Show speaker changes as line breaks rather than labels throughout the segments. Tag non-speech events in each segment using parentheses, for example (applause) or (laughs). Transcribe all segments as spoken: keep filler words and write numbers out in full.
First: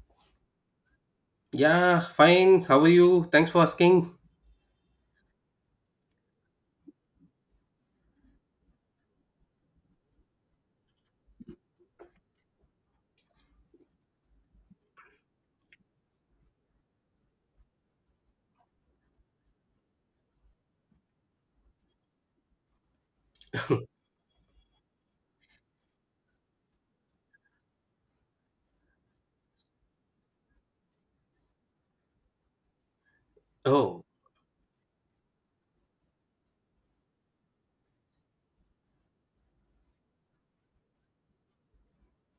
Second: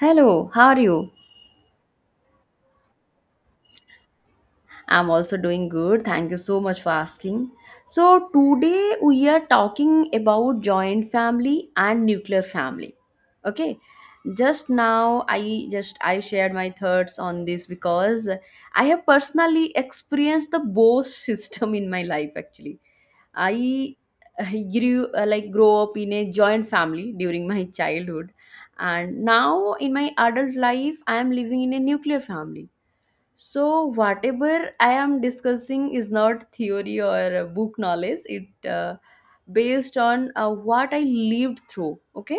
Hello, how are you?
Yeah, fine. How are you? Thanks for asking.
I'm also doing good. Thank you so much for asking. So, today we are talking about joint family and nuclear family. Okay? Just now I just I shared my thoughts on this because I have personally experienced the both (laughs) system in my life actually. I uh, grew uh, like grow up in a joint family during my (laughs) childhood, and now in my adult life I am living in a nuclear family. So,
Oh,
whatever I am discussing is not theory or uh, book knowledge. It uh, based on uh, what I lived through. Okay,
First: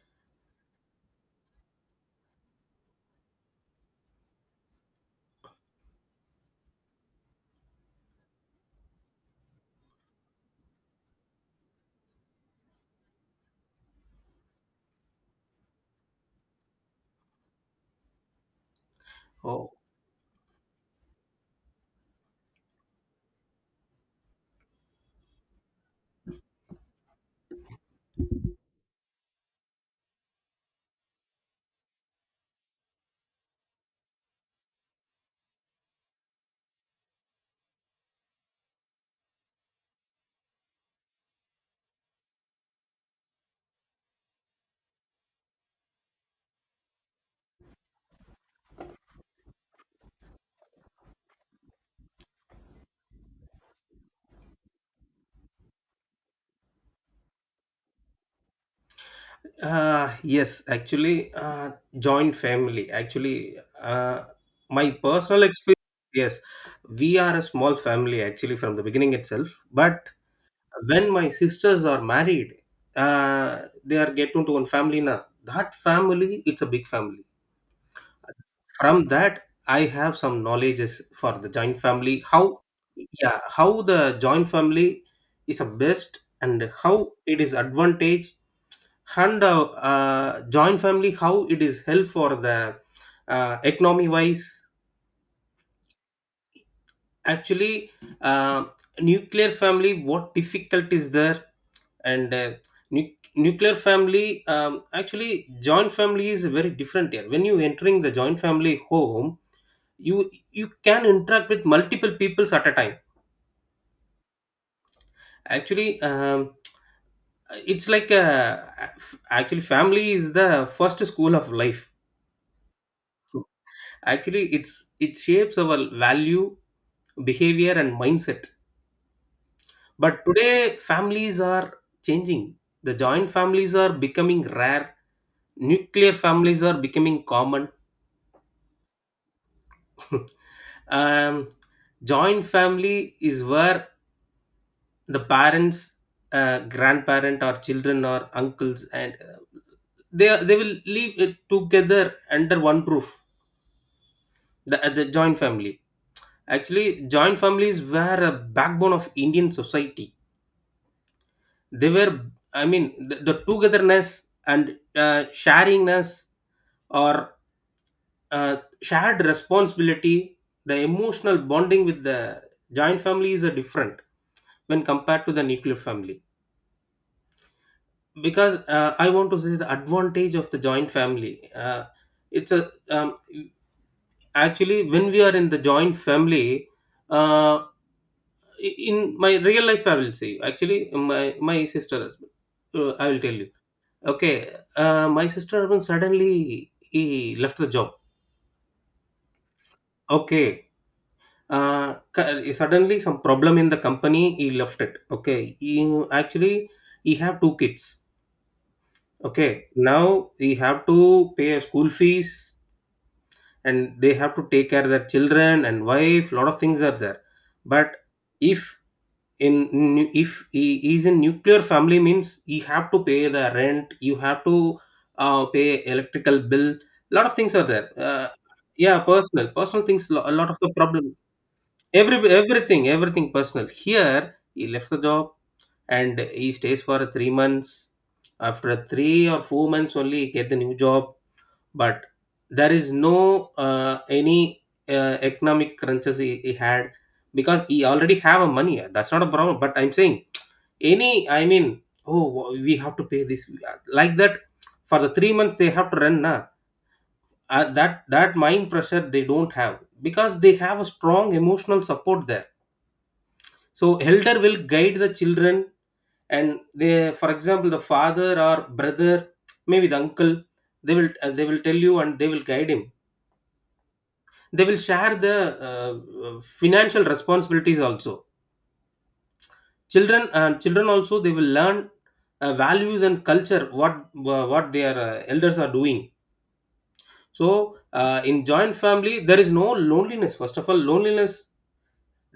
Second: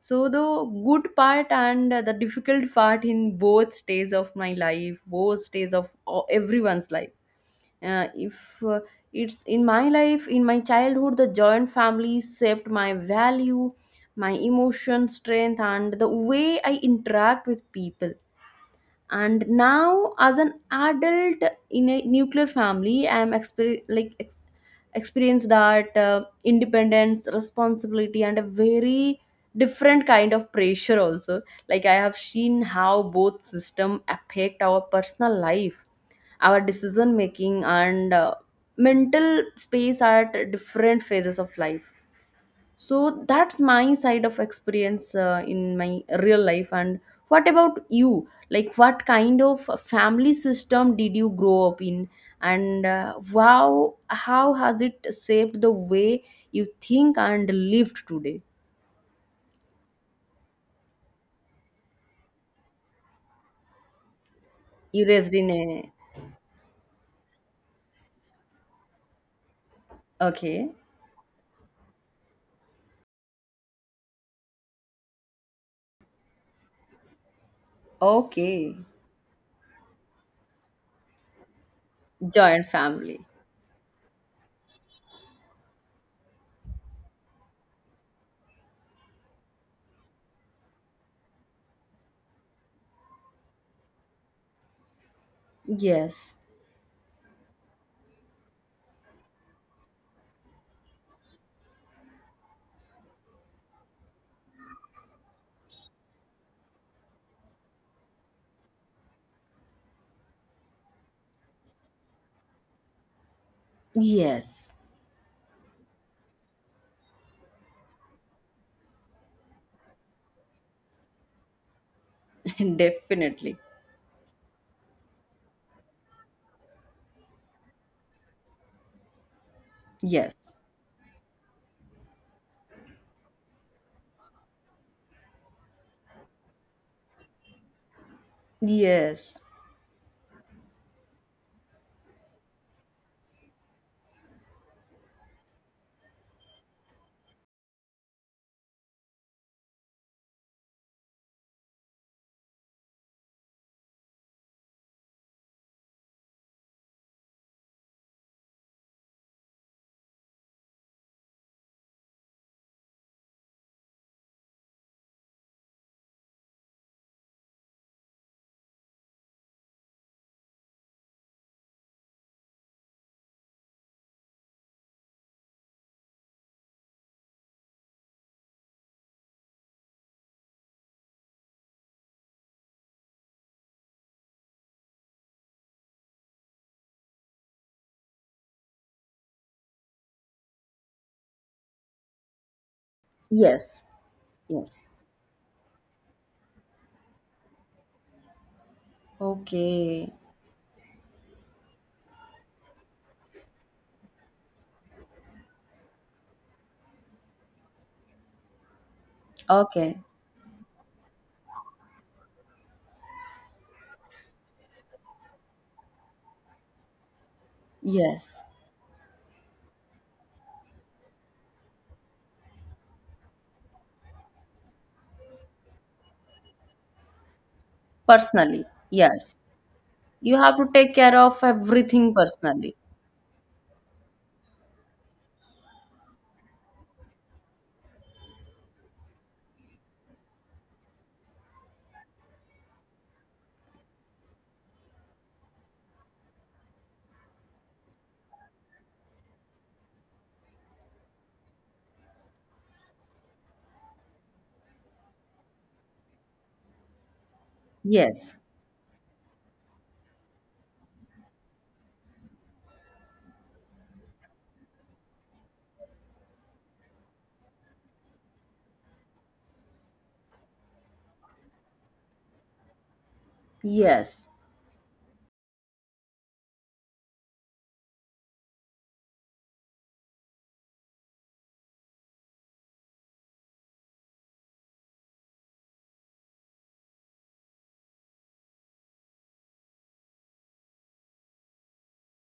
so the good part and uh, the difficult part in both stages of my life, both stages of uh, everyone's life. Uh, if uh, it's in my life, in my childhood, the joint family shaped my value, my emotion, strength, and the way I interact with people. And
oh.
now, as an adult in a nuclear family, I am exper- like ex- experience that uh, independence, responsibility, and a very different kind of pressure also. Like, I have seen how both system affect our personal life, our decision making, and uh, mental space at different phases of life. So that's my side of experience uh, in my real life. And what about you? Like, what kind of family system did you grow up in? And uh, wow, how has it shaped the way you think and lived today?
Uh, yes, actually, uh, joint family. Actually, uh, my
You raised
personal
in
experience,
a,
yes, we are a small family actually from the beginning itself. But
okay,
when my sisters are married, uh, they are get into one family now. That family, it's a big family.
okay,
From that, I have some knowledges for the joint family. How,
joint family.
yeah, how the joint family is a best and how it is advantage and uh, uh, joint family how it is help for the uh, economy wise.
Yes,
Actually, uh, nuclear family what difficult is there and uh, nu- nuclear family um, actually joint family is very different here. When you entering the joint family home, you you can interact with multiple peoples at a time.
yes,
Actually, um, it's like a, actually family is the first school of life.
(laughs) definitely.
Actually it's it shapes our value, behavior and mindset, but
Yes,
today families are changing. The joint families are becoming rare, nuclear families are becoming common.
yes,
(laughs) um, joint family is where the parents, uh, grandparent or children or uncles and uh, they are- they will live it together under one roof. The, uh, the joint family, actually joint families were a backbone of Indian society. They were, I mean, the, the, togetherness and uh, sharingness or uh, shared responsibility. The emotional bonding with the joint family is a different when compared to the nuclear family, because uh, I want to say the advantage of the joint family. Uh, it's a, um, actually when we are in the joint family, uh, in my real life I will say, actually my my sister husband. uh, I will tell you.
yes,
Okay,
yes.
uh, my sister husband suddenly he left the job.
Okay,
Okay, uh, cu- suddenly some problem in the company, he left it. Okay, he, actually he have two kids. Okay,
okay.
now he have to pay a school fees, and they have to take care of their children and wife. Lot of things are there. But
Yes,
if in nu- if he is in nuclear family means, he have to pay the rent, you have to uh, pay electrical bill, lot of things are there. Uh,
personally.
yeah,
Yes.
personal personal things, lo- a
You
lot
have
of
to
the
take care
problem.
of everything
every
personally.
everything everything personal here. He left the job and he stays for three months. After three or four months only, he get the new job. But there is no uh, any uh, economic crunches he, he had, because he already have a money. That's not a problem. But I'm saying, any, I mean, oh, we have to pay this, like that. For the three months they have to run na. uh, that that
Yes.
mind pressure they don't have, because they have a strong emotional support there. So elder will guide the children, and they, for example the father or brother, maybe the uncle, they will, uh, they will tell you and they will guide him.
Yes.
They will share the uh, uh, financial responsibilities also. Children and children also they will learn uh, values and culture what, uh, what their uh, elders are doing. So uh, in joint family there is no loneliness. First of all, loneliness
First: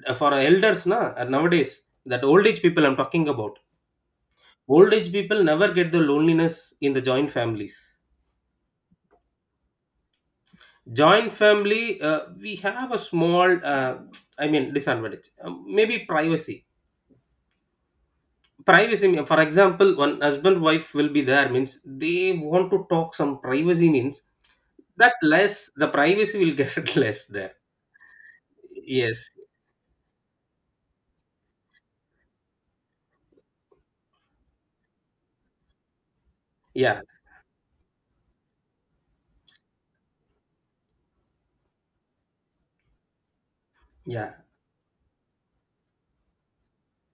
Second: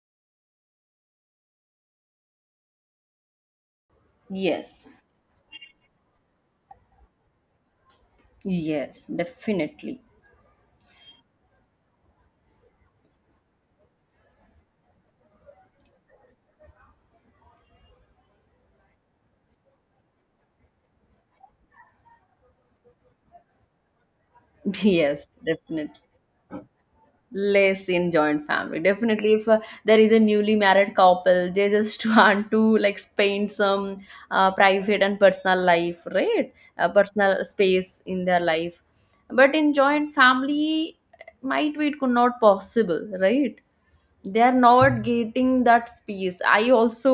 uh, for elders na, uh, nowadays, that old age people I'm talking about.
Yes.
Old age people never get the loneliness in the joint families.
Yes, definitely.
Joint family, uh, we have a small, uh, I mean, disadvantage, uh, maybe privacy. Privacy mean- for example, one husband wife will be there means, they want to talk some privacy means
(laughs)
that
Yes,
less, the
definitely.
privacy will get (laughs) less there.
Less in joint family,
Yes,
definitely. If uh, there is a newly married couple, they just (laughs) want to like spend some uh, private and personal life, right? uh,
yeah,
personal space in their life. But in joint family, might be it could not possible, right?
yeah,
They are not getting that space. I also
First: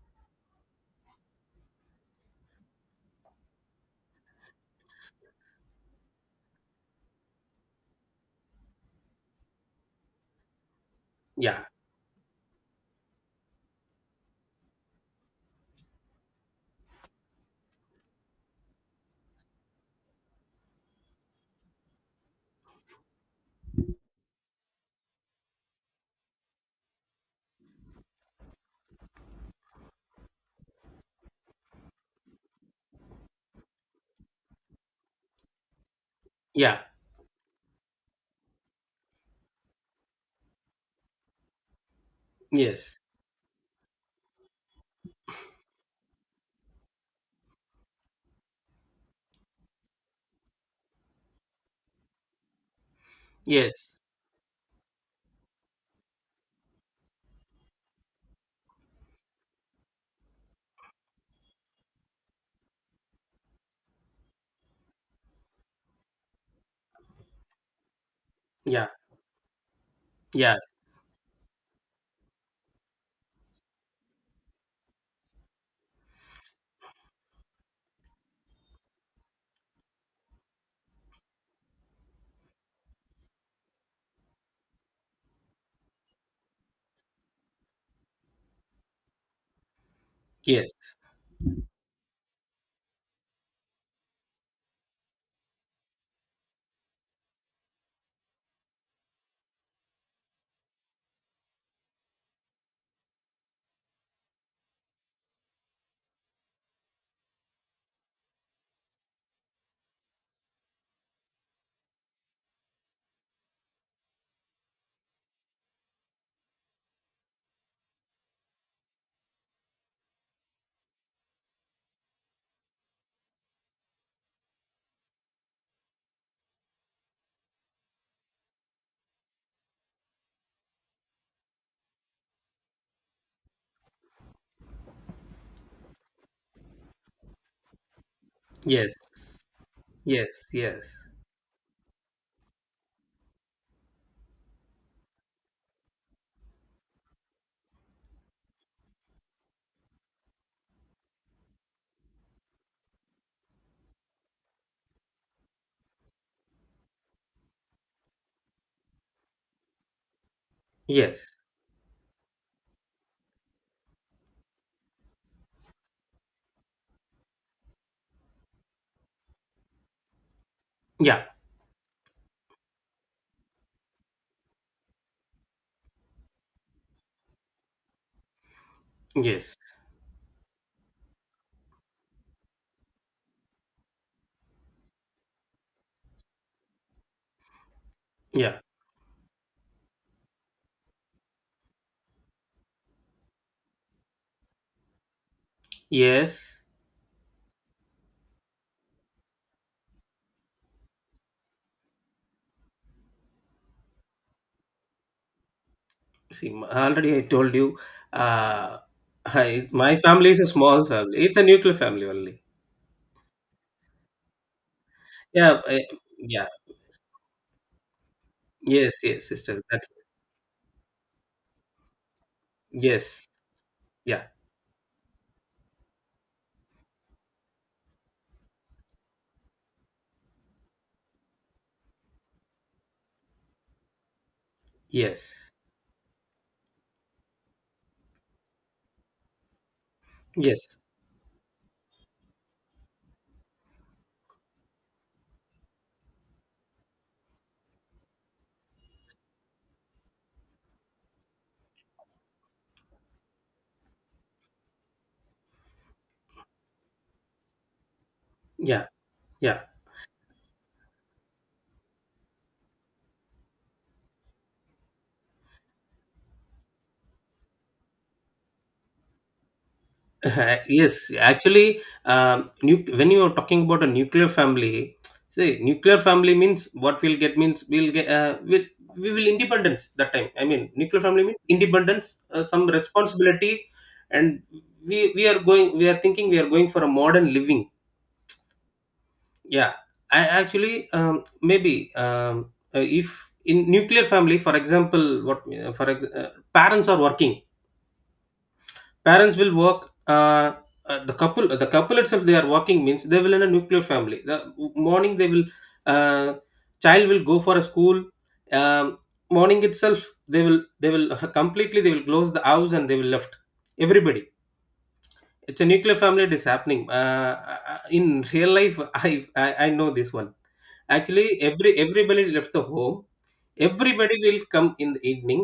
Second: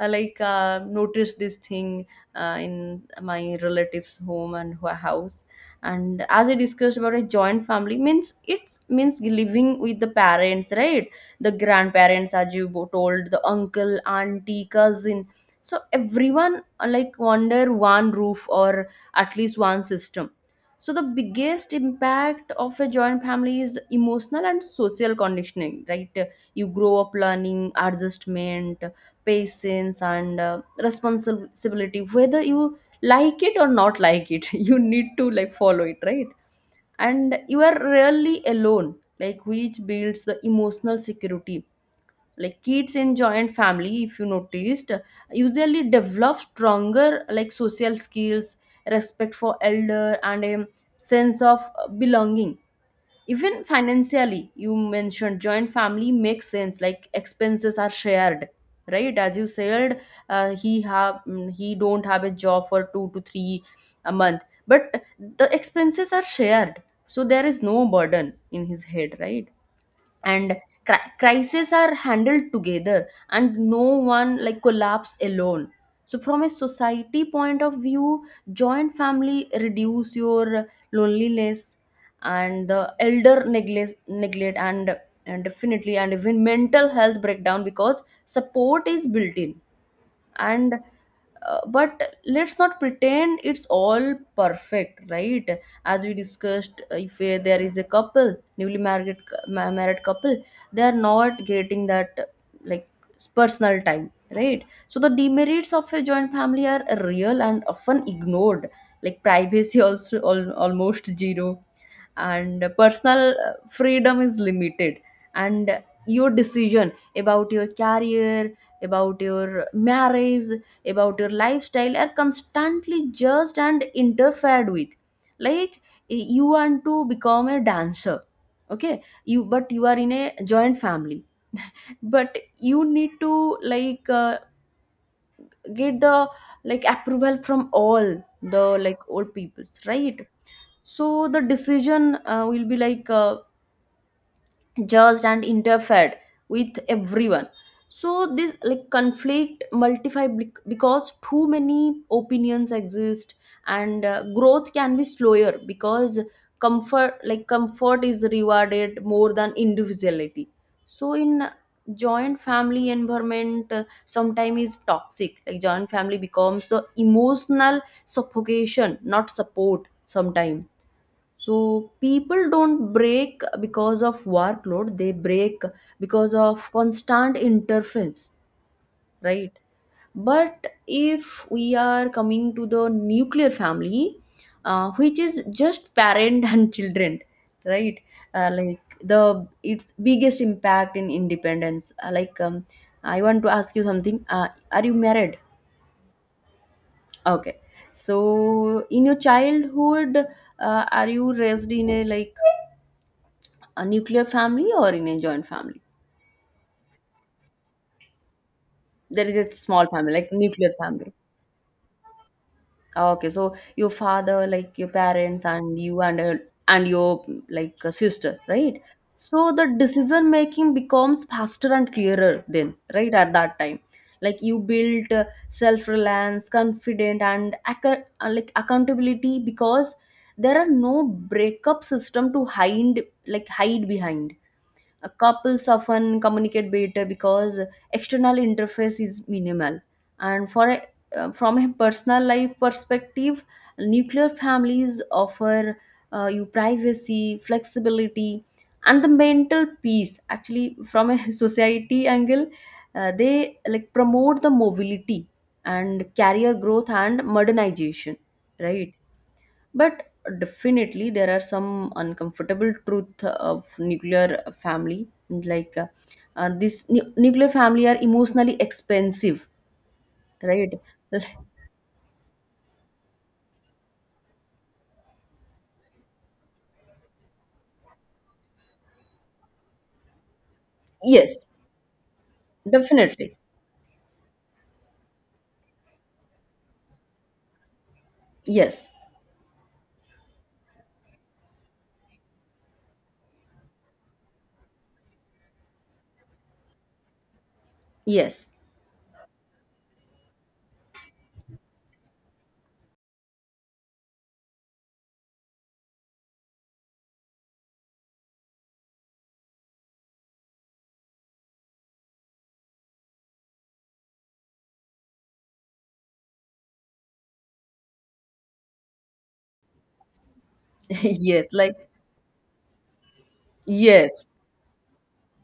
uh, like uh, noticed this thing uh, in my relatives home and ho- house. And as we discussed, about a joint family means it's means living with the parents, right? The
yeah,
grandparents, as you bo- told, the uncle, auntie, cousin, so everyone, uh, like, under one roof or at least one system. So the biggest impact of a joint family is emotional and social conditioning, right? You grow up learning adjustment, patience, and uh, responsibility. Whether you like it or not like it, (laughs) you need to like follow it, right?
yeah,
And you are rarely alone, like, which builds the emotional security. Like, kids
yes,
in joint family, if you noticed, usually develop stronger like social skills, respect for elder, and a sense of belonging. Even
yes,
financially, you mentioned joint family makes sense. Like, expenses are shared, right? As you said, uh, he have, mm, he don't have a job for two to three a month, but the expenses are shared, so there is no burden in his
yeah,
head, right? And
yeah,
cri- crises are handled together, and no one like collapse alone. So from a society point of view, joint family reduce your loneliness, and the elder neglect neglect and, and definitely, and even mental health breakdown because support is built in.
yes,
And uh, but let's not pretend it's all perfect, right? As we discussed, if uh, there is a couple newly married, ma- married couple, they are not getting that uh, like personal time, right? So the demerits of a joint family are real and often ignored. Like, privacy (laughs) also al- almost zero, and personal uh, freedom is limited, and your decision about your career, about your marriage, about your lifestyle are constantly judged and interfered with. Like, you want to become a dancer, okay? You but you are in a joint family, but you need to like uh, get the like approval from all the
yes,
like old peoples, right?
yes, yes,
So the decision uh, will be like uh, judged and interfered with everyone. So this like conflict multiply bec- because too many opinions exist, and uh, growth can be slower because comfort like comfort is rewarded more than individuality. So
yes,
in joint family environment, uh, sometimes is toxic. Like, joint family becomes the emotional suffocation, not support sometimes.
yeah,
So people don't break because of workload, they break because of constant interference, right?
yes,
But if we are coming to the nuclear family, uh, which is just parent (laughs) and children, right? Uh,
yeah,
like, the its biggest impact in independence. Uh, like, um, I want to ask you something. Uh, are you married?
yes.
Okay. So in your childhood, uh, are you raised in a, like, a nuclear family or in a joint family?
See, m- already I told you. uh
There is a
I,
small
my
family, like
family is a
nuclear
small
family.
family, it's a nuclear family only.
Okay, so your father, like your parents,
Yeah.
and
I-
you and uh,
yeah.
and your, like, a sister, right?
Yes, yes,
So
sister.
the
That's.
decision making becomes faster and clearer then, right?
Yes.
At that time,
Yeah.
like, you build uh, self reliance, confident, and acc- uh, like accountability, because there are no breakup system to hide like hide behind. Uh,
Yes.
couples often communicate better because external interface is minimal. And for
Yes.
a, uh, from a personal life perspective, nuclear families offer uh, you privacy, flexibility, and the mental peace. Actually, from a (laughs) society angle, uh, they like promote the mobility and career growth and modernization,
Yeah.
right?
Yeah.
But definitely there are some uncomfortable truth of nuclear family, like, uh, uh, this nu- nuclear family are emotionally expensive,
(laughs)
right?
Yes.
(laughs)
Actually, um, nu- when you are talking about a nuclear family, say nuclear family means what we'll get means we'll get, uh, we'll, we will independence that time. I mean, nuclear family means
Yes,
independence, uh, some
definitely.
responsibility, and we we are going. We are thinking we are going for a modern living.
Yes,
Yeah. I, actually, um, maybe um, uh, if in nuclear family, for example, what, uh, for ex- uh, parents are working.
yes.
Parents will work. uh, uh, the couple the couple itself, they are working means they will, in a nuclear family, the morning they will, uh, child will go for a school. um, Morning itself, they will they will (laughs) completely, they will close the house and they will left everybody. It's a nuclear family, it is happening, uh, uh, in real life. (laughs) I, I i know this one.
(laughs)
Actually
Yes.
every
Like,
everybody left the home. Everybody
yes.
will come in the evening,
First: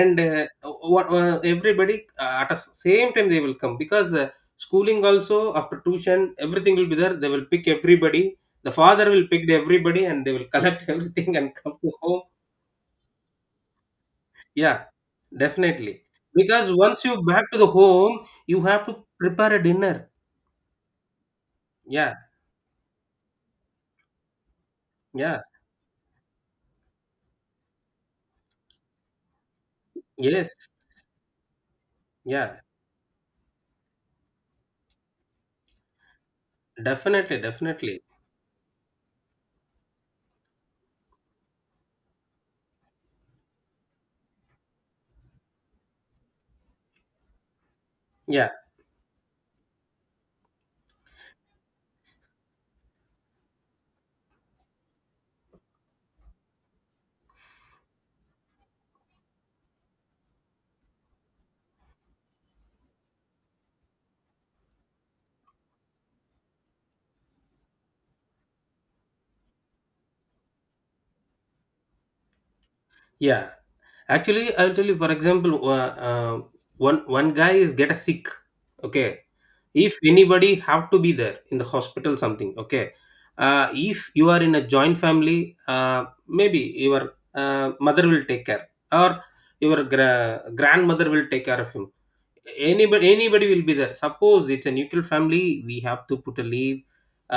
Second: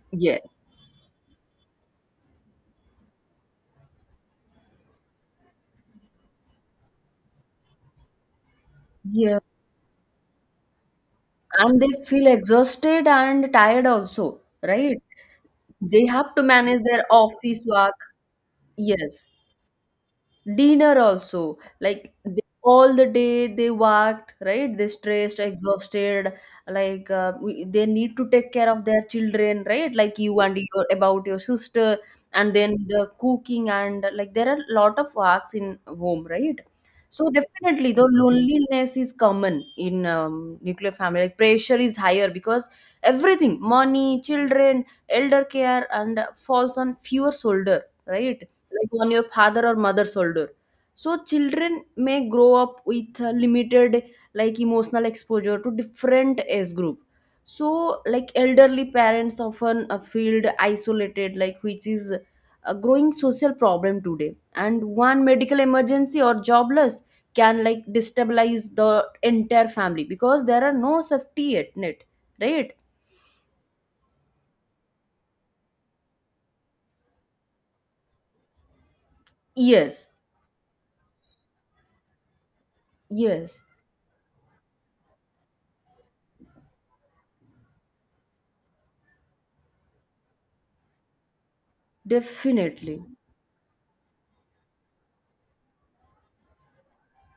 and
Yes.
uh, what, uh, everybody, uh, at the same time they will come, because uh, schooling also, after tuition everything will be there, they will pick everybody. The father will
Yeah.
pick everybody and they will collect (laughs) everything and come
And they
to home.
feel exhausted and tired also,
Yeah,
right?
definitely,
They have to
because
manage their
once you back to
office
the
work.
home, you have to
Yes,
prepare a dinner.
dinner also, like,
Yeah.
they, all the day they worked, right? They stressed,
Yeah.
exhausted. Like, uh, we, they need to take care of their children, right? Like you
Yes.
and your, about your sister, and
Yeah.
then the cooking, and like there are a lot of works in home, right? So
Definitely,
definitely the
definitely.
loneliness is common in um, nuclear family. Like, pressure is higher because everything, money, children, elder care, and falls on fewer shoulder, right?
Yeah.
Like, on your father or mother's shoulder. So children may grow up with a limited, like, emotional exposure to different age group. So like elderly parents often uh, feel isolated, like, which is a growing social problem today, and one medical emergency or jobless can like destabilize the entire family because there are no safety net net, right?
Yeah, actually I'll tell you, for example, uh, uh, one one guy is get a sick. Okay, if
Yes,
anybody have to be there in the hospital something. Okay,
yes,
uh, if you are in a joint family, uh, maybe your uh, mother will take care, or your gra- grandmother will take care of him.
definitely.
Anybody anybody will be there. Suppose it's a nuclear family, we have to put a leave,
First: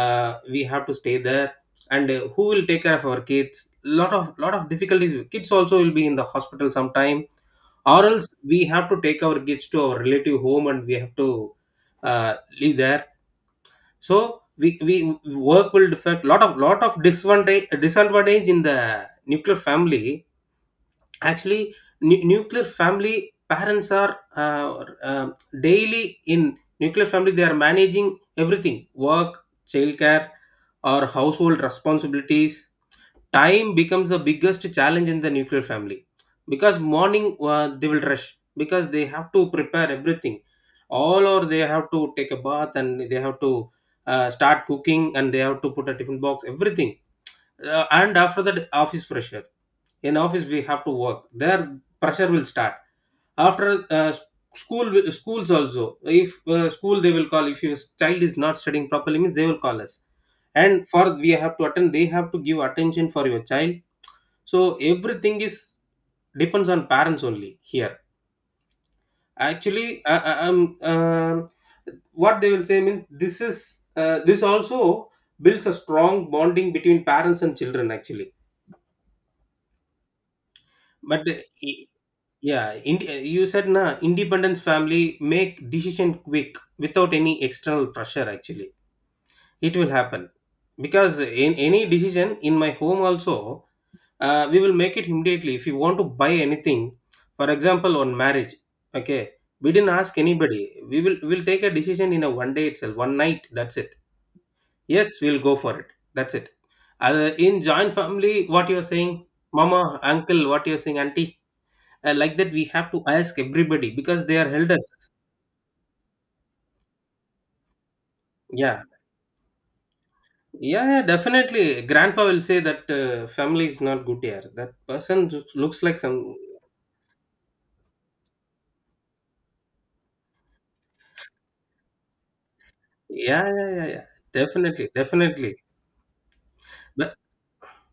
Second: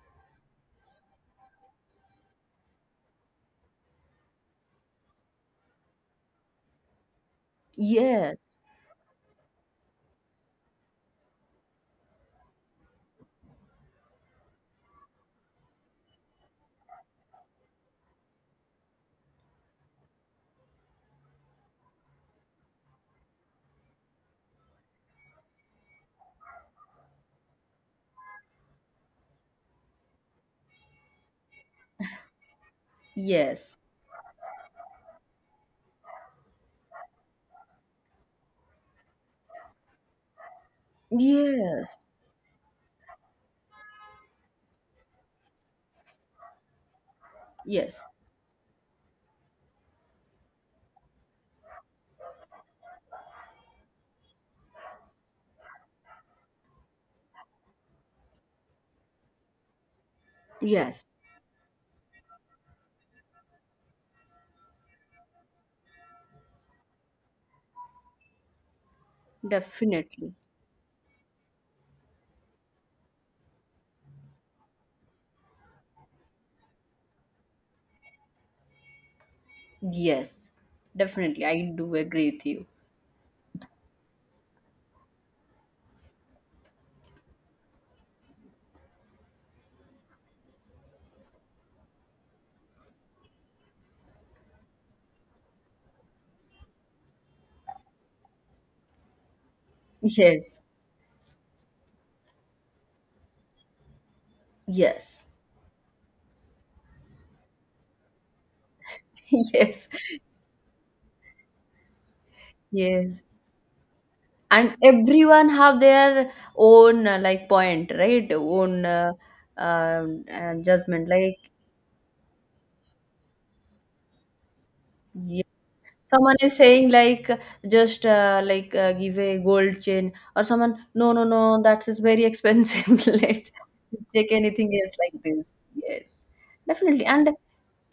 uh, we have to stay there. And uh, who will take care of our kids? Lot of lot of difficulties. Kids also will be in the hospital sometime, or else
Yes,
we have to take our kids to our relative home and we have to uh, live there. So we, we, work will affect, lot of lot of disadvantage disadvantage in the nuclear family. Actually nu- nuclear family parents are uh, um daily, in nuclear family they are managing everything: work, childcare, or household responsibilities. Time
yes.
becomes the biggest challenge in the nuclear family, because morning uh, they will rush, because they have to prepare everything all, or they have to
Yes,
take a bath and they have to uh, start cooking, and they have to put a tiffin box everything. Uh,
yes,
and after that office pressure, in office we have to work there, pressure will start. After uh, s- school will- schools also, if uh, school, they will call. If your child is not studying properly means, they will call us, and
yes,
for we have to attend, they have to give attention for your child. So everything is depends on parents only here. Actually I,
definitely.
I, I'm um what they will say means, this is, uh, this also builds a strong bonding between parents and children, actually.
Yes,
But
definitely. I
uh,
do agree with you.
yeah ind- you said na, independence family make decision quick without any external pressure. Actually it will happen, because in any decision in my home also, uh, we will make it immediately. If you want to buy anything, for example, on marriage, okay, we didn't ask
Yes,
anybody, we will, we'll take a decision in a one day itself, one night, that's it. Yes,
yes,
we'll go for it, that's it. Uh, in joint family, what you're saying,
(laughs)
mama,
yes,
uncle, what you're saying, auntie, and like that we have to
yes.
ask everybody because they are
And
elders.
everyone have their own uh, like point, right?
Yeah.
Own uh, um, uh,
Yeah, yeah,
judgment. Like,
definitely. Grandpa will say that, uh, family is not good here, that person,
yeah.
loo- looks like some.
Someone is saying, like, just uh, like uh, give a gold chain, or someone, no, no, no, that is very expensive. (laughs)
Yeah,
Let's
yeah, yeah, yeah.
take anything
Definitely,
else like this.
definitely.
Yes, definitely.
But
And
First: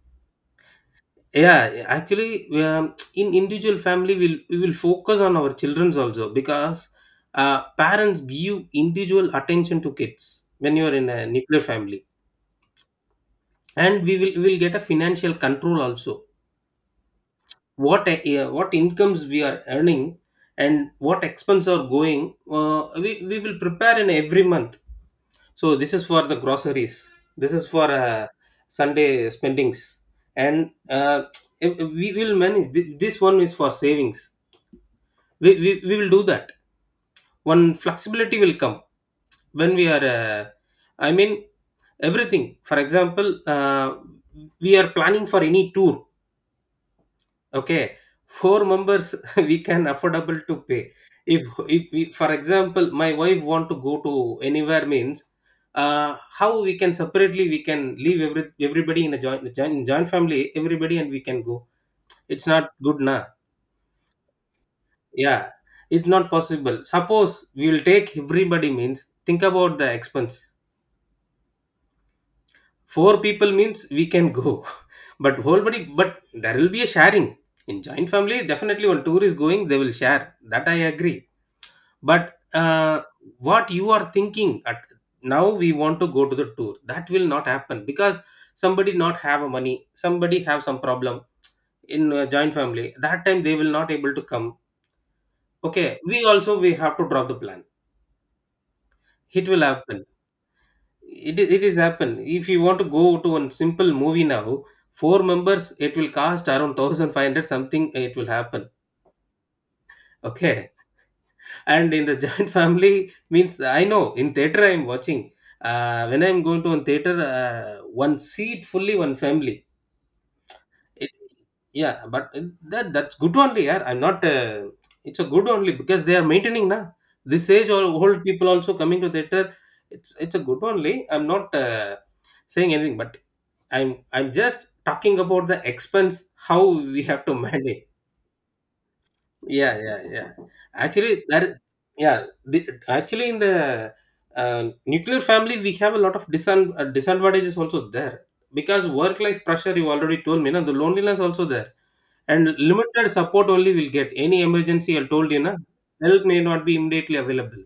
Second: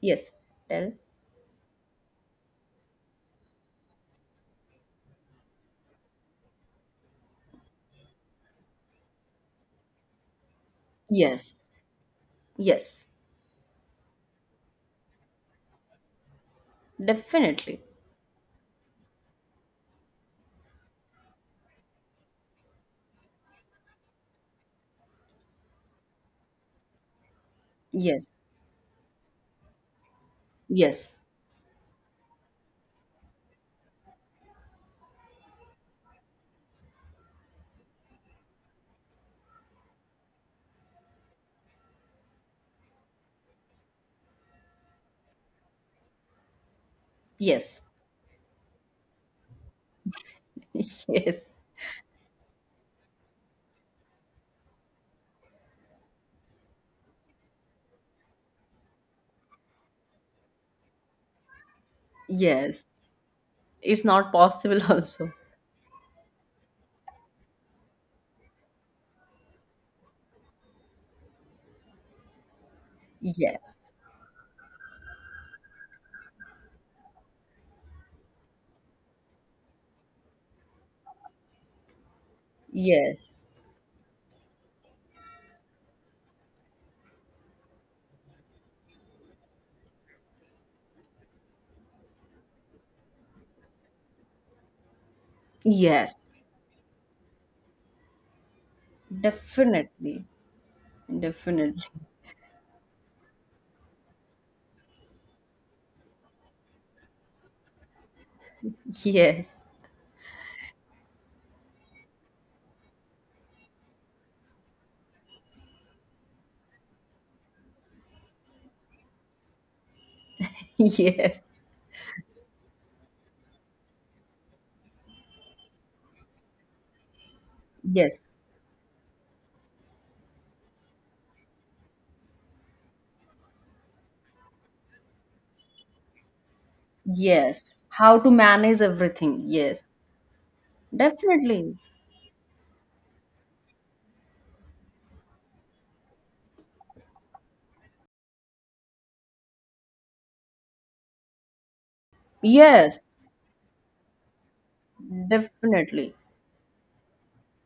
yes. Tell.
yeah, yeah, actually, um, in individual family we'll, we will focus on our children's also, because uh, parents give individual attention to kids when you are in a nuclear
Yes.
family.
Yes.
And we will we will get a financial control also,
Definitely.
what, uh, what incomes we are earning, and what expense are going. uh, we, we will prepare in every month. So this is for the groceries, this is for,
Yes.
uh, Sunday spendings, and
Yes.
uh, if- if we will manage. Th- this one is for savings, we, we, we will do that. One flexibility will come when we are, uh, I mean, everything, for example, uh, we are planning for any tour.
Yes.
Okay, four members (laughs) we can affordable to pay.
(laughs)
If
Yes.
if we, for example, my wife want to go to anywhere means, uh, how we can separately, we can leave every everybody in a joint, joint, joint family, everybody, and we can go. It's not
Yes.
good na.
It's not possible (laughs) also.
Yeah, it's not possible. Suppose we will take everybody means, think about the expense. Four people means
Yes.
we can go, (laughs) but whole body, but there will be a sharing in joint family. Definitely, when tour is going, they will share. That I agree but uh,
Yes.
what you are thinking at now we want to go to the tour that will not happen because somebody not have a money, somebody have some problem in a joint family. That time they will not able to come. Okay, we
Yes.
also we have to drop the plan. It will happen.
Definitely.
It is it is
Definitely.
happen. If you want to go to a simple movie now, four members it will cost around one thousand five hundred something. It will happen.
Yes. (laughs)
Okay. And in the (laughs) giant family means I know in theater I'm watching. Uh, when I'm going to one theater, uh, one seat fully one family it,
Yes.
yeah, but that that's good only. Yeah, I'm not uh, it's a good only because they are maintaining now this age. All old
Yes.
people also coming to theater. It's it's a good only. I'm not uh, saying anything, but i'm i'm just talking about the expense, how we have to (laughs)
Yes.
manage.
How to manage everything.
Yeah,
Yes.
yeah, yeah. Actually, that
Definitely.
yeah. The, actually, in the uh, nuclear family, we have a lot of disan- uh, disadvantages also there because work-life pressure. You already told me, na the loneliness also there, and
Yes.
limited support only will get. Any emergency, I told you, na
Definitely.
help may not be immediately available.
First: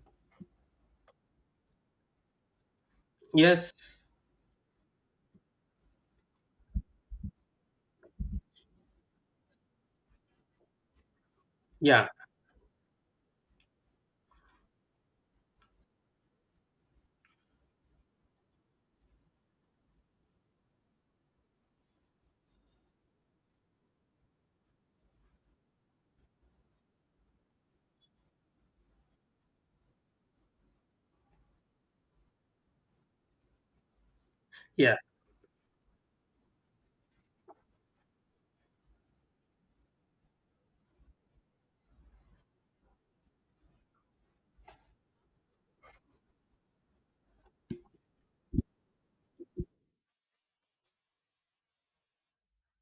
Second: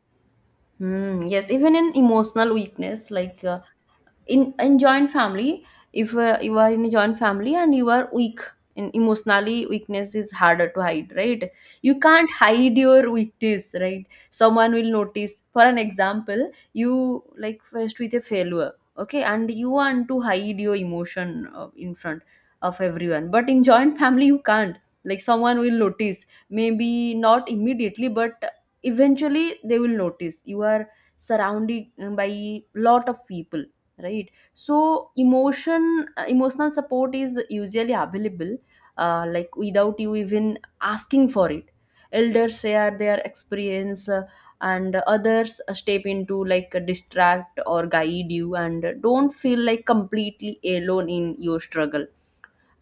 Hmm, yes, even in emotional weakness, like, uh,
Yes.
in in joint family, if uh, you are in a joint family and you are weak, in emotionally weakness is harder to hide, right? You
Yeah.
can't hide your weakness, right? Someone will notice. For an example, you like faced with a failure, okay, and you want to hide your emotion uh, in front of everyone, but in joint family you can't. Like, someone will notice, maybe not immediately, but eventually they will notice. You are surrounded uh, by lot of people, right?
Yeah.
So emotion uh, emotional support is usually available, uh, like, without you even asking for it. Elders share their experience, uh, and others uh, step into, like, distract or guide you, and don't feel like completely alone in your struggle,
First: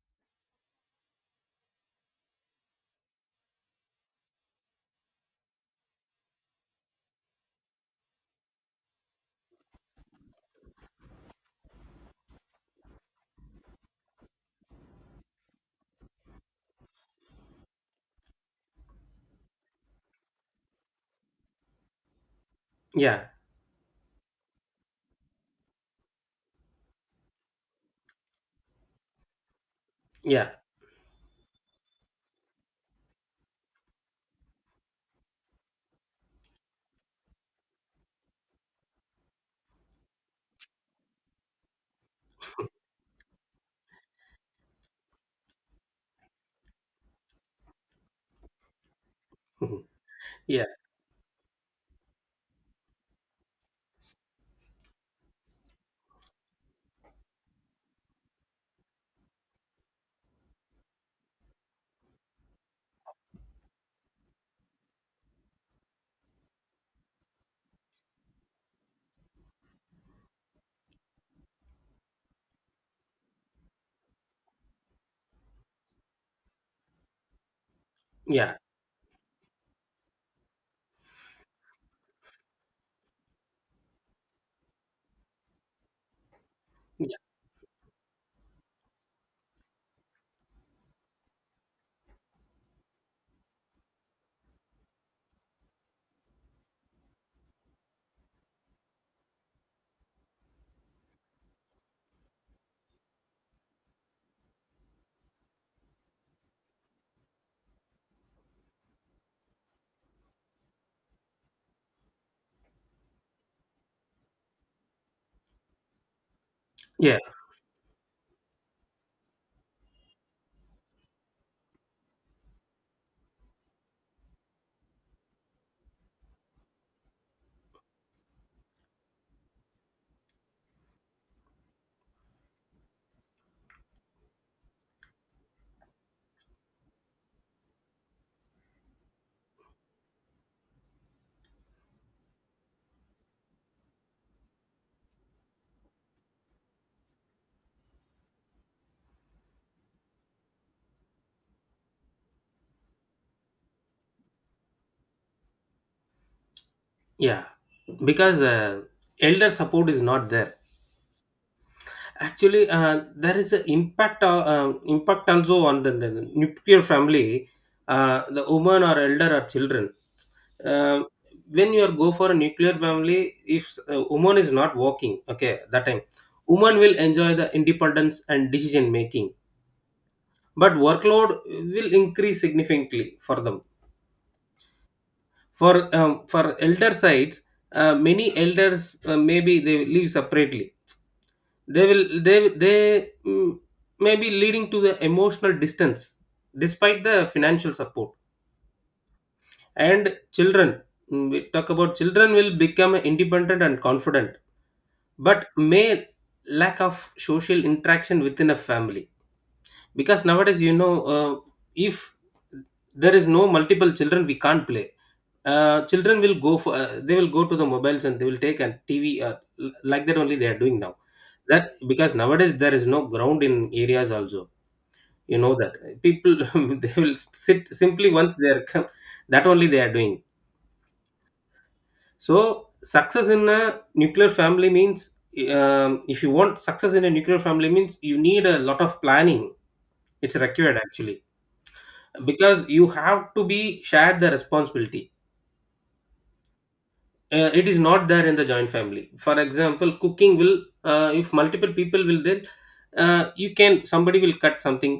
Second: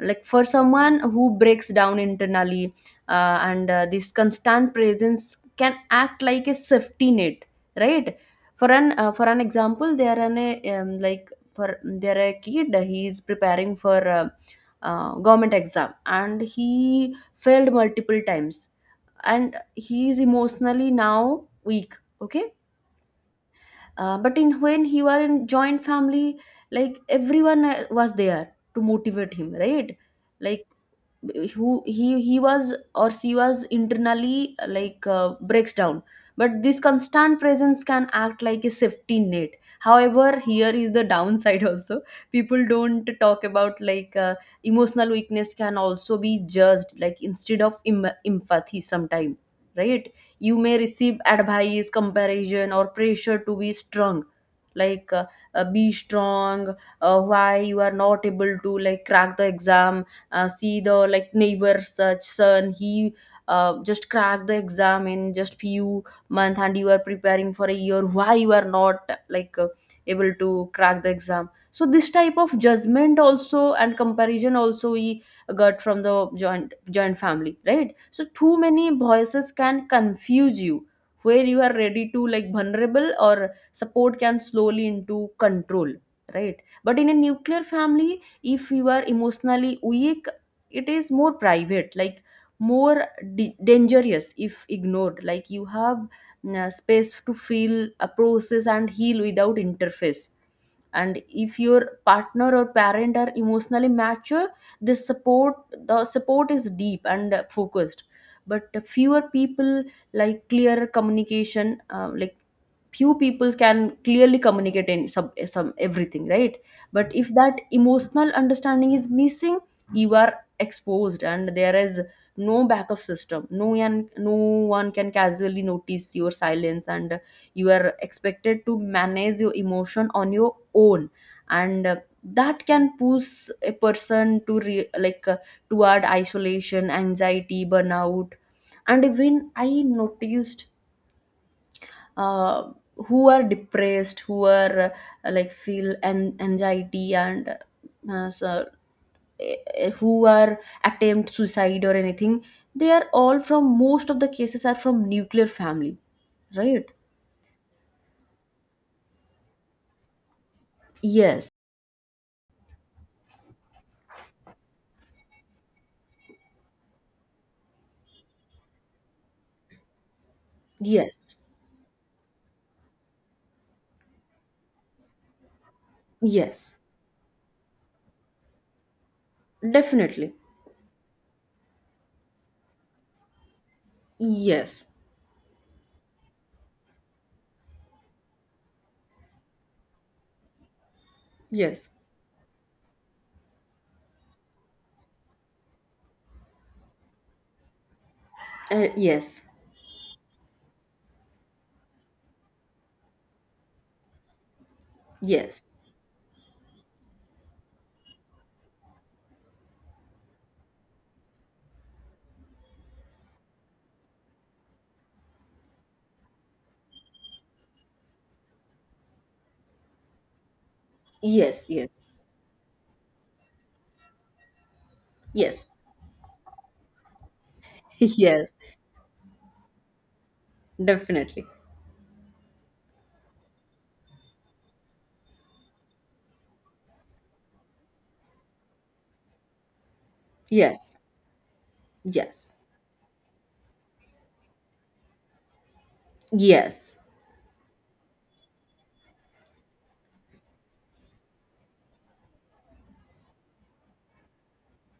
like, for someone who breaks down internally. Uh, and uh, This constant presence can act like a safety net, right? For an uh, for an example, there an a, um, like, for there a kid, he is preparing for uh, uh, government exam and he failed multiple times, and he is emotionally now weak, okay?
Yeah.
Uh, but in when he were in joint family, like, everyone uh, was there to motivate him, right?
Yeah.
Like, who he he was or she was internally uh, like uh, breaks down, but this constant presence can act like a safety net. However, here is the downside also. People don't talk about, like, uh, emotional weakness can also be judged, like, instead of em- empathy sometime,
Mhm.
right? You
Yeah.
may receive advice, comparison, or pressure to be strong. Like, uh, uh, be strong. Uh, why you are not able to like crack the exam? Uh, see, the like neighbor such son, he uh, just cracked the exam in just few month, and you are preparing for a year, why you are not, like, uh, able to crack the exam? So this type of judgment also and comparison also we got from the joint joint family, right? So
Yeah.
too many Voices can confuse you where you are ready to like vulnerable or support can slowly into control, right? But in a
Yeah.
nuclear family, if you are emotionally weak, it is more private, like more d- dangerous if ignored. Like you have mm, uh, space to feel a process and heal without interface. And if your partner or parent are emotionally mature, this support, the support is deep and uh, focused, but fewer people. Like clear communication, uh, like few people can clearly communicate in some some everything, right? But
Yeah.
if that emotional understanding is missing, you are exposed and there is no backup system, no one no one can casually notice your silence, and you are expected to manage your emotion on your own. And uh, that can push a person to re- like uh, toward isolation, anxiety, burnout. And even I noticed, uh, who are depressed, who are uh, like feel an- anxiety, and uh, so, eh, eh, who are attempt suicide or anything, they are all from, most of the cases are from nuclear family, right?
Yeah. Because uh, elder support is not there.
Yes.
Actually, uh, there is an impact uh, uh, impact also on the, the nuclear family, uh, the woman or elder or children. Um
Yes.
when you are go for a nuclear family, if uh, woman is not working, okay, that time
Yes,
woman will enjoy the independence and decision making,
definitely.
but workload will increase significantly for them.
Yes.
For um, for elder sides, uh, many elders uh, maybe they live separately. They
Yes.
will they they mm, may be leading to the emotional distance despite the financial support.
Uh, yes.
And children mm, we talk about children will become independent and confident, but
Yes.
may lack of social interaction within a family. Because nowadays you know, uh, if there is no multiple children we can't play. Uh, children will go for uh, they will go to the mobiles and they will take a tv uh, l- like that only they are doing now. That
Yes. Yes.
because nowadays there is no ground in areas also, you know
Yes.
that. People (laughs) they will sit
(laughs)
simply once they
Yes.
are come. That only they are doing.
Definitely.
So success in a nuclear family means um, if you want success in a nuclear family means you need a lot of planning. It's required
Yes.
actually
Yes.
because you have to be shared the responsibility.
Yes.
Uh, it is not there in the joint family. For example, cooking will, uh, if multiple people will there, uh, you can somebody will cut something,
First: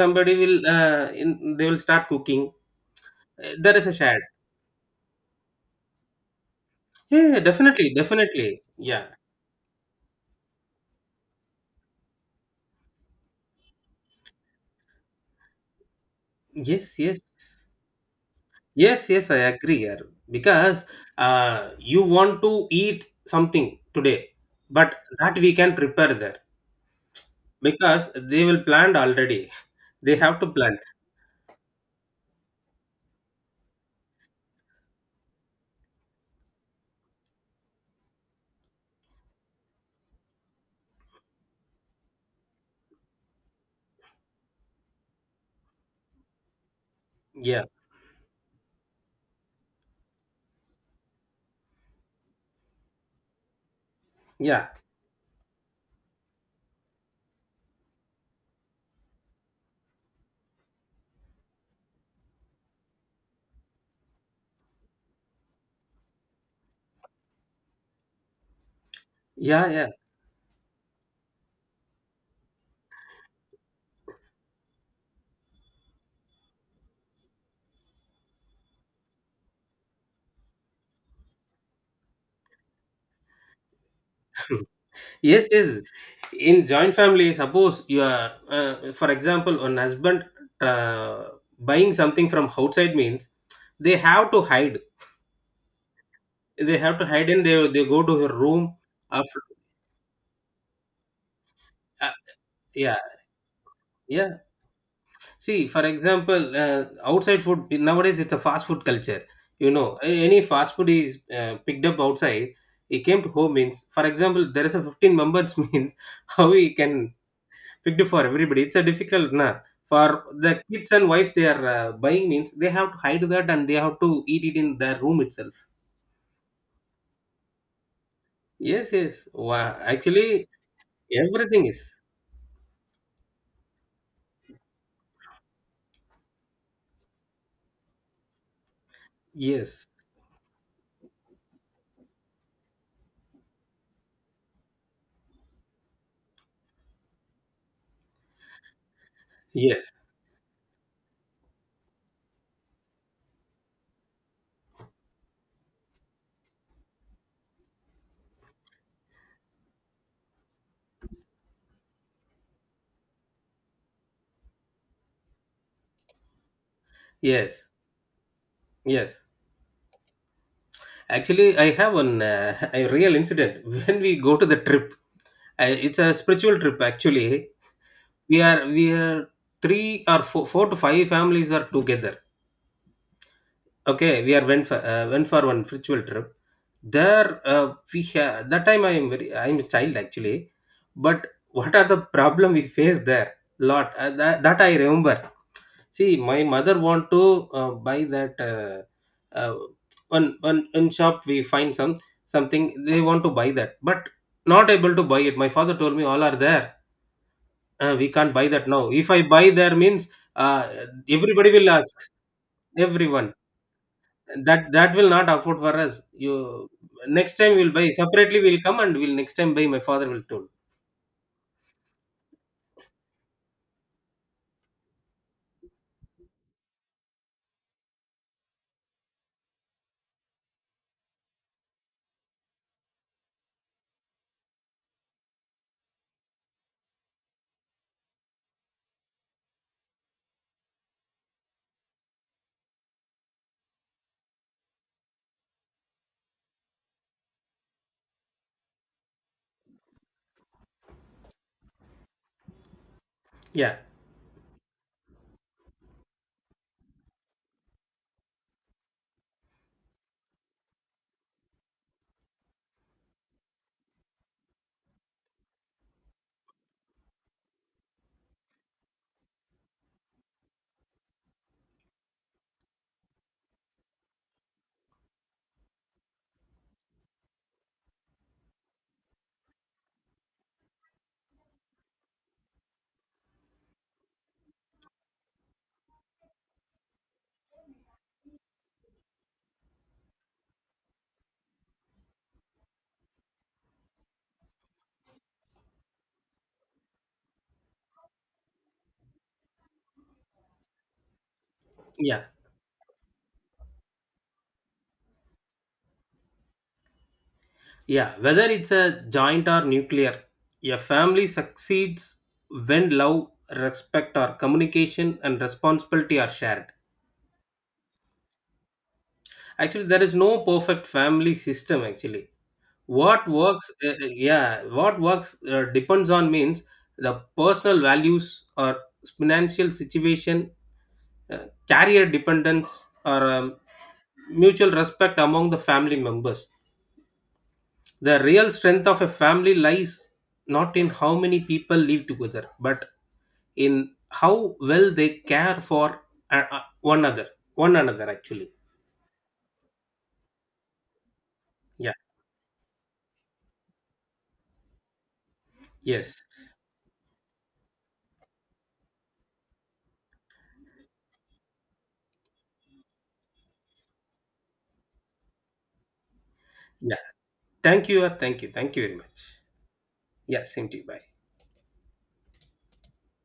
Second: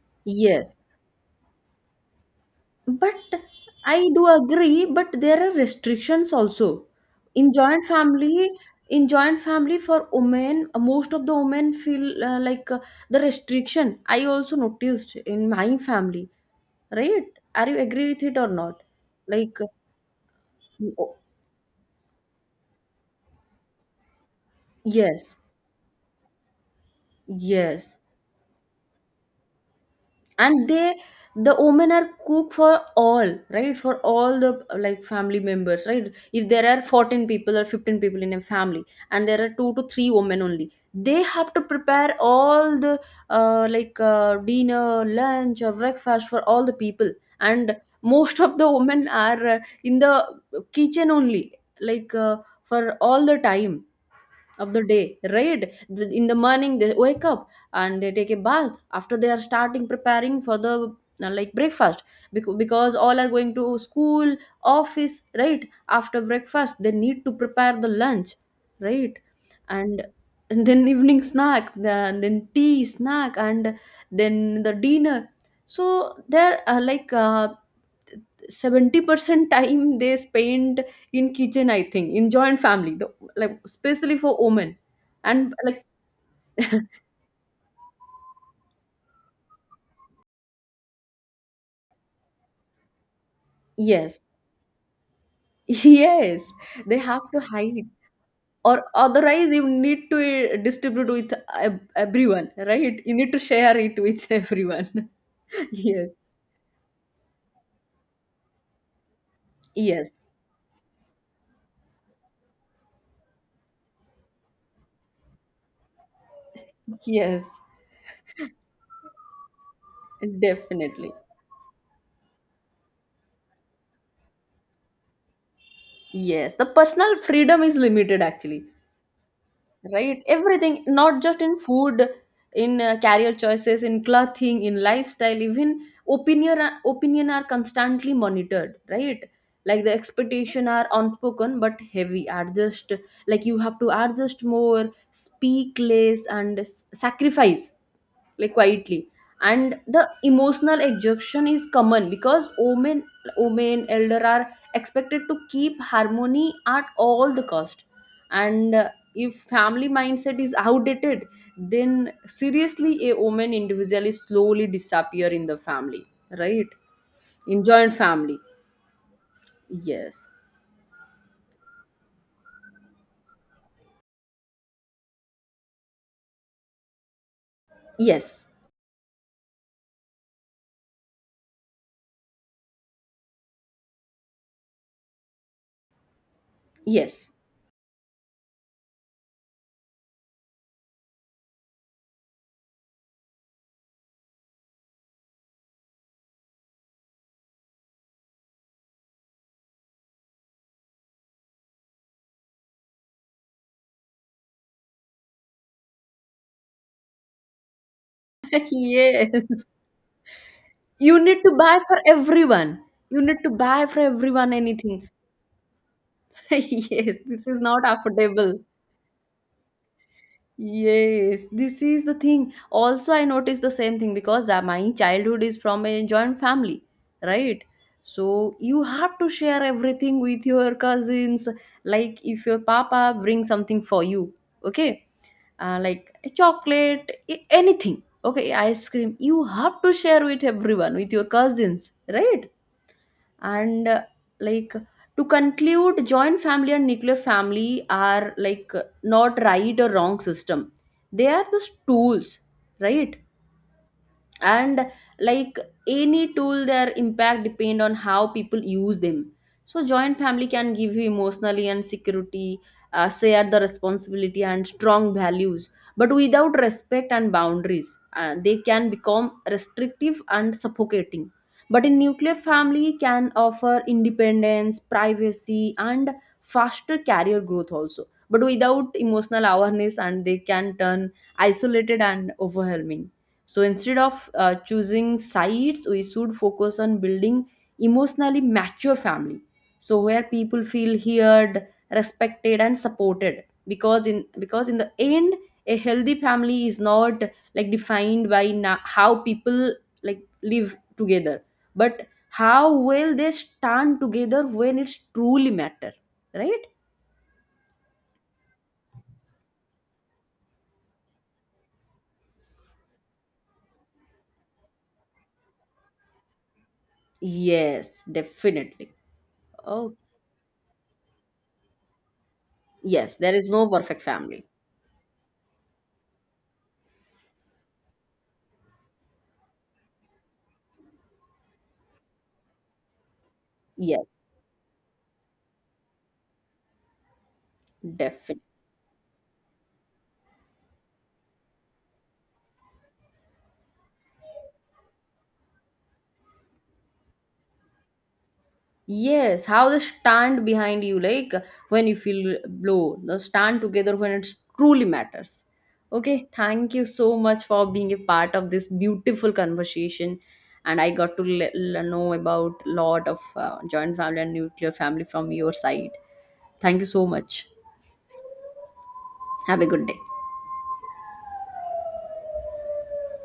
somebody will
Yes.
uh, in, they will start cooking.
But
Uh, there is a
I
share.
do agree, but there are restrictions also.
Yeah, yeah,
In joint
definitely,
family,
definitely.
in
Yeah.
joint family for women, uh, most of the women feel uh, like uh, the restriction. I also noticed in my family,
Yes, yes.
right? Are you agree with it or not?
Yes, yes, I
Like,
agree here. Because
uh,
uh, you want to eat something today, but
yes,
that we can prepare there
yes.
because they will plan already. (laughs) They have to
And
plan.
they, the women are cook for all, right? For all the like family members, right? If there are fourteen people or fifteen people in a family, and there are two to three women only, they have to prepare all the uh, like uh, dinner, lunch or breakfast for all the people.
Yeah,
And most of the women are uh, in the kitchen only, like uh, for all the time
yeah,
of the day, right? Th- in the morning they wake up and they take a bath, after they are starting preparing for the uh, like breakfast. Bec- because all are going to school, office, right? After breakfast they need to prepare the lunch, right?
yeah, yeah.
And and then (laughs) evening snack, then then tea snack, and then the dinner. So there are like uh, seventy percent time they spend in kitchen, I think, in joint family, the, like especially for
(laughs)
women.
Yes,
And
yes.
like
In joint family, suppose you are, uh, for example, an husband uh, buying something from outside means they
yes.
have to hide.
(laughs) Yes,
They
they
have to
have
hide
to
and they, they
hide.
go to her room
Or
after.
otherwise you need to uh, distribute with ev-
Uh,
everyone,
yeah,
right? You need to share it with (laughs)
yeah.
everyone.
See,
(laughs)
for
Yes.
example, uh, outside food nowadays it's a fast food culture. You know,
Yes.
a- any fast food is uh, picked up outside. It came to home means, for example, there is a fifteen members (laughs) means how we can
Yes,
pick it for everybody. It's a difficult na. For the kids and
definitely.
wife, they are uh, buying means they have to hide that and they have to eat it in their room itself.
Yes, the personal freedom is limited actually,
Yes, yes. Wow.
right?
Actually,
Everything, not just in
everything is
food, in uh, career choices, in clothing, in lifestyle, even opinion opinion are constantly monitored, right? Like
yes,
the expectation are unspoken but heavy, are just like you have to adjust more, speak less, and s- sacrifice like quietly. And
yes,
the emotional exhaustion is common, because women, women elder are expected to keep harmony at all the cost. And uh, if family mindset is outdated, then seriously a woman individually slowly disappear in the family, right? In
yes,
joint family.
yes.
Yes.
Actually, I have an uh, (laughs) a real incident (laughs) when we go to the trip. I, it's a spiritual trip actually. We
Yes.
are we are three or four, four to five families are together. Okay, we are went for uh, went for one spiritual trip.
Yes.
There uh, we ha- that time I am very I am a child actually, but what are the problem we faced there? Lot uh, that, that I remember. See, my mother want to uh, buy that uh, uh, one one in shop we find some something they want to buy that, but not able to buy it. My father told me all are there. Uh, we can't buy
(laughs)
that now. If I
Yes,
buy there means uh,
you need to
everybody will
buy
ask
for everyone. You
everyone.
need to buy for everyone
That that
anything.
will not afford for us. You
(laughs) Yes,
next
this
time
is
we'll
not
buy separately.
affordable.
We'll come and we'll next time buy. My father will told.
Yes, this is the thing. Also, I noticed the same thing, because uh, my childhood is from a joint family, right? So you have to share everything with your cousins. Like if your papa brings something for you, okay, uh, like a chocolate, a- anything, okay, ice cream, you have to share with everyone, with your cousins, right? And uh, like, to conclude, joint family and nuclear family are like not right or wrong system, they are just tools, right?
Yeah,
And like, any tool, their impact depend on how people use them. So joint family can give you emotionally and security, uh, share the responsibility and strong values, but without respect and boundaries, uh, they can become restrictive and suffocating. But a nuclear family can offer independence, privacy, and faster career growth also, but without emotional awareness and they can turn isolated and overwhelming. So instead of uh, choosing sides, we should focus on building emotionally mature family. So where people feel heard, respected, and supported. Because in because in the end, a healthy family is not like defined by na- how people like live together, but
yeah.
how well they stand together when it's truly matter, right?
Yeah, whether it's a joint or nuclear, a family succeeds when love, respect, or communication and responsibility are shared.
Yes, definitely.
Actually,
Oh,
there is no perfect family system. Actually,
yes,
what
there is no
works, uh, uh,
perfect family.
yeah, what works uh, depends on means the personal values or financial situation, uh, career dependence, or um,
Yes,
mutual respect among the family members. The
definitely.
real strength of a family lies not in how many people live together, but in how well they care for uh, uh, one another. One another, actually.
Yes, how they stand behind you, like when
Yeah.
you feel low, they stand together when it truly matters.
Yes.
Okay, thank you so much for being a part of this beautiful conversation, and I got to le- le- know about lot of uh, joint family and nuclear family from your side. Thank you
Yeah.
so much.
Thank you. uh, Thank you. Thank you very much.
Have a good day.
Yeah. Same to you. Bye.